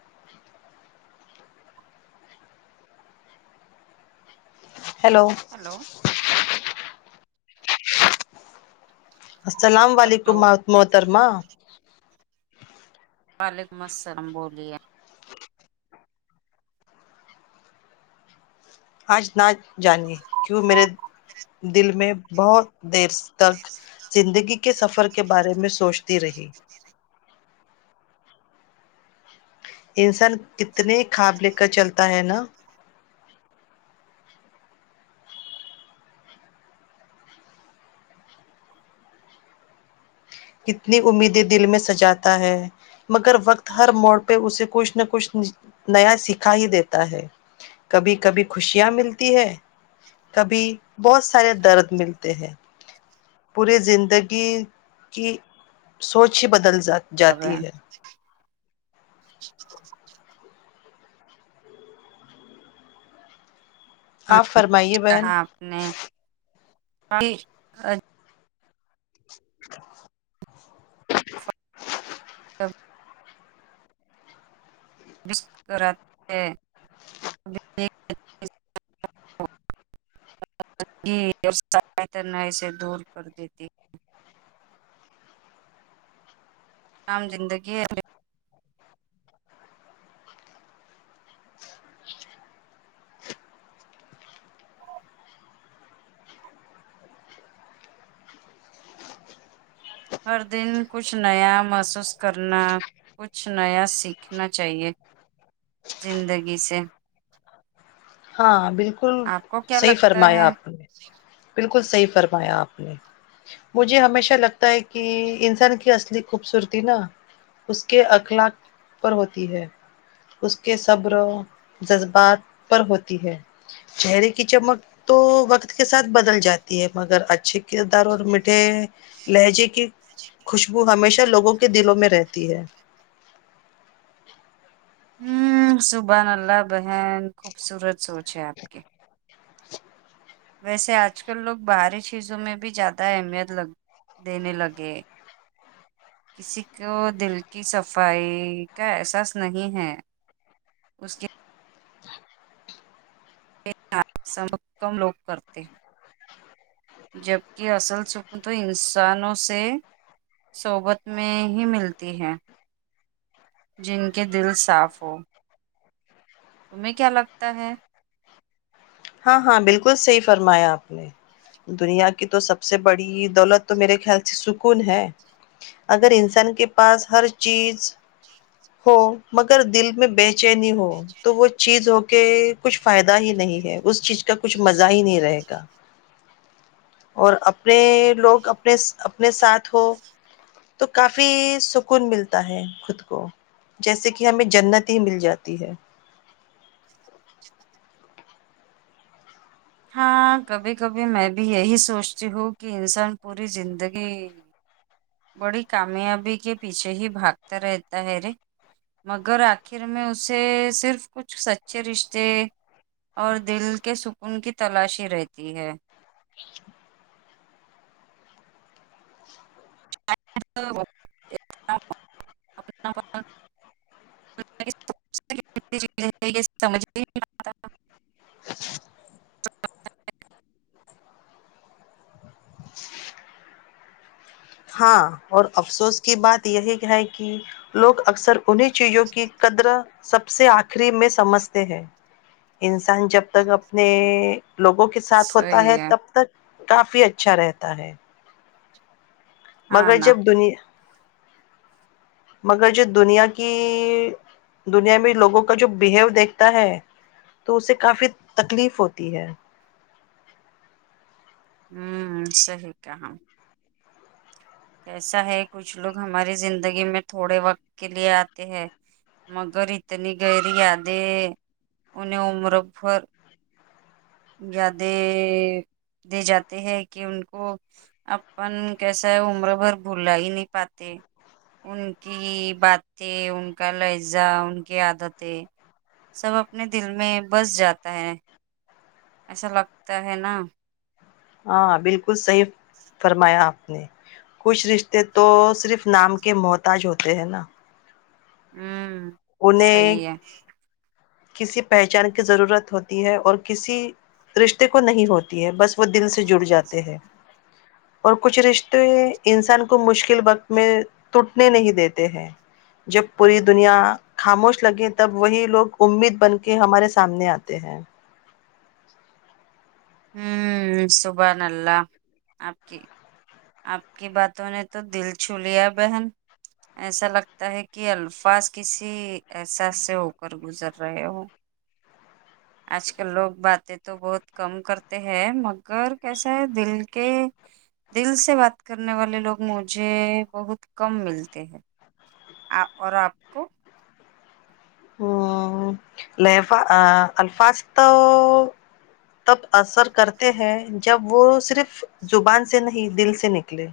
[unintelligible] hello hello السلام hello علیکم محت محترمہ وعلیکم السلام بولیے آج نہ جانیے کیوں میرے دل میں بہت دیر س تک زندگی کے سفر کے بارے میں سوچتی رہی انسان کتنے خواب لے کر چلتا ہے نا کتنی امیدیں دل میں سجاتا ہے مگر وقت ہر موڑ پہ اسے کچھ نہ کچھ نیا سکھا ہی دیتا ہے کبھی کبھی خوشیاں ملتی ہے کبھی بہت سارے درد ملتے ہیں پورے زندگی کی سوچ ہی بدل جا کریں آپ فرمائیے بہن نہیں [unintelligible] [unintelligible] تب [inaudible] یت نہ اسے دور کر دیتی [unintelligible] عام زندگی ہے پھر ہر دن کچھ نیا محسوس کرنا کچھ نیا سیکھنا چاہیے زندگی سے ہاں بالکل آپ کو کیا صحیح لگتا فرمایا ہے آپ نے بالکل صحیح فرمایا آپ نے مجھے ہمیشہ لگتا ہے کہ انسان کی اصلی خوبصورتی نا اس کے اخلاق پر ہوتی ہے اس کے صبر و جذبات پر ہوتی ہے چہرے کی چمک تو وقت کے ساتھ بدل جاتی ہے مگر اچھے کردار اور میٹھے لہجے کی خوشبو ہمیشہ لوگوں کے دلوں میں رہتی ہے ہوں سبحان اللہ بہن خوبصورت سوچ ہے آپ کی ویسے آج کل لوگ باہری چیزوں میں بھی زیادہ اہمیت لگ دینے لگے کسی کو دل کی صفائی کا احساس نہیں ہے اس کے یہ [unintelligible] کم لوگ کرتے ہے جبکہ اصل سکون تو انسانوں سے صحبت میں ہی ملتی ہے جن کے دل صاف ہو تمہیں کیا لگتا ہے ہاں ہاں بالکل صحیح فرمایا آپ نے دنیا کی تو سب سے بڑی دولت تو میرے خیال سے سکون ہے اگر انسان کے پاس ہر چیز ہو مگر دل میں بے چینی ہو تو وہ چیز ہو کے کچھ فائدہ ہی نہیں ہے اس چیز کا کچھ مزہ ہی نہیں رہے گا اور اپنے لوگ اپنے اپنے ساتھ ہو تو کافی سکون ملتا ہے خود کو جیسے کہ ہمیں جنت ہی مل جاتی ہے ہاں کبھی کبھی میں بھی یہی سوچتی ہوں کہ انسان پوری زندگی بڑی کامیابی کے پیچھے ہی بھاگتا رہتا ہے رے مگر آخر میں اسے صرف کچھ سچے رشتے اور دل کے سکون کی تلاشی ہی رہتی ہے اپنا [unintelligible] سمجھ [inaudible] ہاں اور افسوس کی بات یہی ہے کہ لوگ اکثر انہیں چیزوں کی قدر سب سے آخری میں سمجھتے ہیں انسان جب تک اپنے لوگوں کے ساتھ ہوتا ہے تب تک کافی اچھا رہتا ہے ہاں مگر نا جب دنیا مگر جو دنیا کی دنیا میں لوگوں کا جو بیہیو دیکھتا ہے تو اسے کافی تکلیف ہوتی ہے ہوں صحیح کہا کے ایسا ہے کچھ لوگ ہماری زندگی میں تھوڑے وقت کے لیے آتے ہیں مگر اتنی گہری یادیں انہیں عمر بھر یادیں دے جاتے ہیں کہ ان کو اپن کیسا ہے وہ عمر بھر بھلا ہی نہیں پاتے ان کی باتیں ان کا لہجہ ان کی عادتیں سب اپنے دل میں بس جاتا ہے ایسا لگتا ہے نا ہاں بالکل صحیح فرمایا آپ نے کچھ رشتے تو صرف نام کے محتاج ہوتے ہیں نا وں انہیں کسی پہچان کی ضرورت ہوتی ہے اور کسی رشتے کو نہیں ہوتی ہے بس وہ دل سے جڑ جاتے ہیں اور کچھ رشتے انسان کو مشکل وقت میں ٹوٹنے نہیں دیتے ہیں جب پوری دنیا خاموش لگے تب وہی لوگ امید بن کے ہمارے سامنے آتے ہیں ہوں سبحان اللہ آپ کی آپ کی باتوں نے تو دل چھو لیا بہن ایسا لگتا ہے کہ الفاظ کسی احساس سے اوپر گزر رہے ہوں آج کل لوگ باتیں تو بہت کم کرتے ہیں مگر کیسا ہے دل کے دل سے بات کرنے والے لوگ مجھے بہت کم ملتے ہیں آپ اور آپ کو ہو لیںفا آ الفاظ تو تب اثر کرتے ہیں جب وہ صرف زبان سے نہیں دل سے نکلے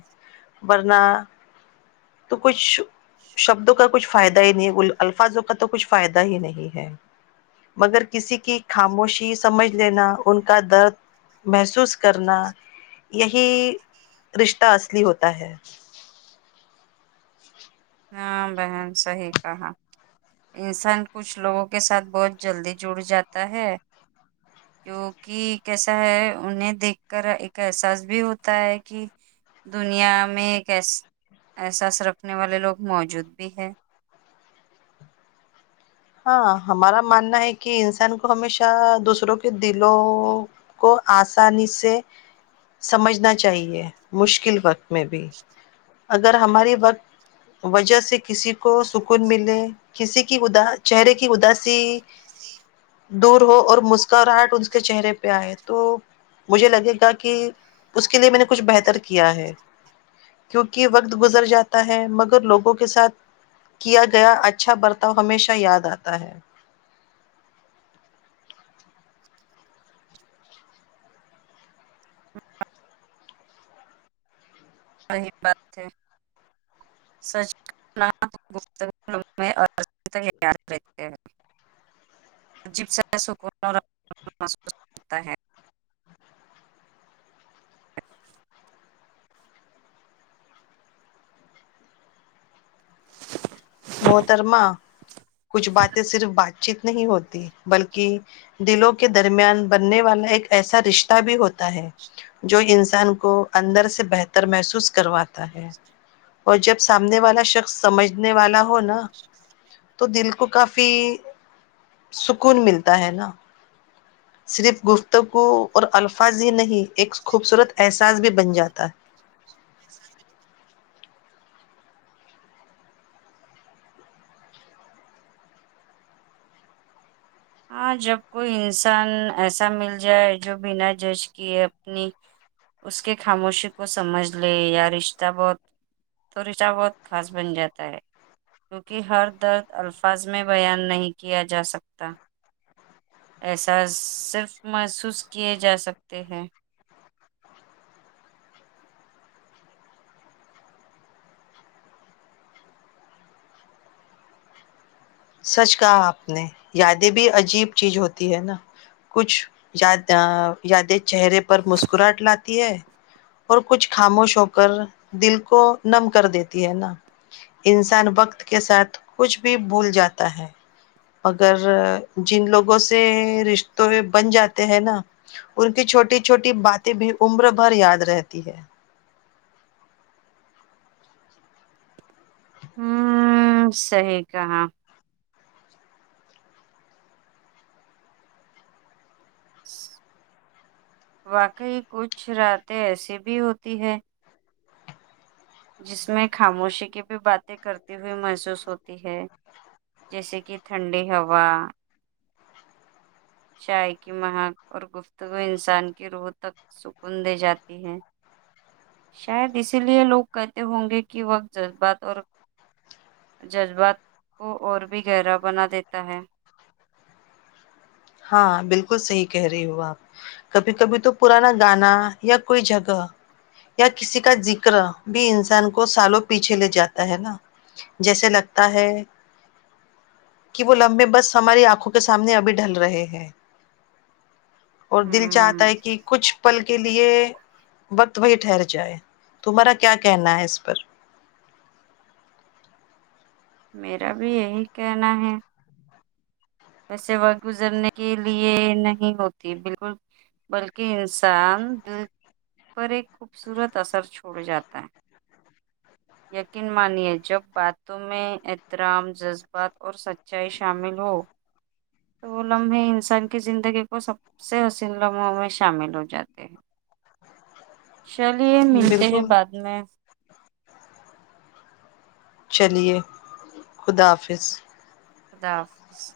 ورنہ تو کچھ شبدوں کا کچھ فائدہ ہی نہیں ان الفاظوں کا تو کچھ فائدہ ہی نہیں ہے مگر کسی کی خاموشی سمجھ لینا ان کا درد محسوس کرنا یہی رشتہ اصلی ہوتا ہے ہاں بہن صحیح کہا انسان کچھ لوگوں کے ساتھ بہت جلدی جڑ جاتا ہے [unintelligible] کیونکہ کیسا ہے انہیں دیکھ کر ایک احساس بھی ہوتا ہے کہ دنیا میں ایک یس احساس رکھنے والے لوگ موجود بھی ہے ہاں ہمارا ماننا ہے کہ انسان کو ہمیشہ دوسروں کے دلوں کو آسانی سے سمجھنا چاہیے مشکل وقت میں بھی اگر ہماری و جہ سے کسی کو سکون ملے کسی کی ادا چہرے کی اداسی دور ہو اور مسکراہٹ اس کے چہرے پہ آئے تو مجھے لگے گا کہ اس کے لیے میں نے کچھ بہتر کیا ہے کیونکہ وقت گزر جاتا ہے مگر لوگوں کے ساتھ کیا گیا اچھا برتاؤ ہمیشہ یاد آتا ہے صحیح بات ہے [unintelligible] سچ یاد رہتے ہیں جیب سا [unintelligible] سک محترمہ کچھ باتیں صرف بات چیت نہیں ہوتی بلکہ دلوں کے درمیان بننے والا ایک ایسا رشتہ بھی ہوتا ہے جو انسان کو اندر سے بہتر محسوس کرواتا ہے اور جب سامنے والا شخص سمجھنے والا ہو ہو نا تو دل کو کافی سکون ملتا ہے نا صرف گفتگو اور الفاظ ہی نہیں ایک خوبصورت احساس بھی بن جاتا ہے ہاں جب کوئی انسان ایسا مل جائے جو بنا جج کیے اپنی اس کے خاموشی کو سمجھ لے یا رشتہ بہت تو رشتہ بہت خاص بن جاتا ہے کیونکہ ہر درد الفاظ میں بیان نہیں کیا جا سکتا احساس صرف محسوس کیے جا سکتے ہیں سچ کہا آپ نے یادیں بھی عجیب چیز ہوتی ہے نا کچھ یاد ا یادیں چہرے پر مسکراہٹ لاتی ہے اور کچھ خاموش ہو کر دل کو نم کر دیتی ہے نا انسان وقت کے ساتھ کچھ بھی بھول جاتا ہے اگر جن لوگوں سے رشتوں میں بن جاتے ہیں نا ان کی چھوٹی چھوٹی باتیں بھی عمر بھر یاد رہتی ہے ہوں صحیح کہا واقع ہی کچھ راتیں ایسی بھی ہوتی ہے جس میں خاموشی کی بھی باتیں کرتے ہوئے محسوس ہوتی ہے جیسے کہ ٹھنڈی ہوا چائے کی مہک اور گفتگو انسان کی روح تک سکون دے جاتی ہے شاید اسی لیے لوگ کہتے ہوں گے کہ وقت جذبات اور جذبات کو اور بھی گہرا بنا دیتا ہے ہاں بالکل صحیح کہہ رہی ہو آپ کبھی کبھی تو پرانا گانا یا کوئی جگہ یا کسی کا ذکر بھی انسان کو سالوں پیچھے لے جاتا ہے نا جیسے لگتا ہے کہ وہ لمحے بس ہماری آنکھوں کے سامنے ابھی ڈھل رہے ہیں اور دل چاہتا ہ ہے کہ کچھ پل کے لیے وقت وہی ٹھہر جائے تمہارا کیا کہنا ہے اس پر میرا بھی یہی کہنا ہے ویسے وقت گزرنے کے لیے نہیں ہوتی بالکل بلکہ انسان دل پر ایک خوبصورت اثر چھوڑ جاتا ہے یقین مانیے جب باتوں میں احترام جذبات اور سچ چائی شامل ہو تو وہ لمحے انسان کی زندگی کو سب سے حسین لمحوں میں شامل ہو جاتے ہیں چلیے ملتے ہیں بالکل بعد میں چلیے خدا حافظ خدا حافظ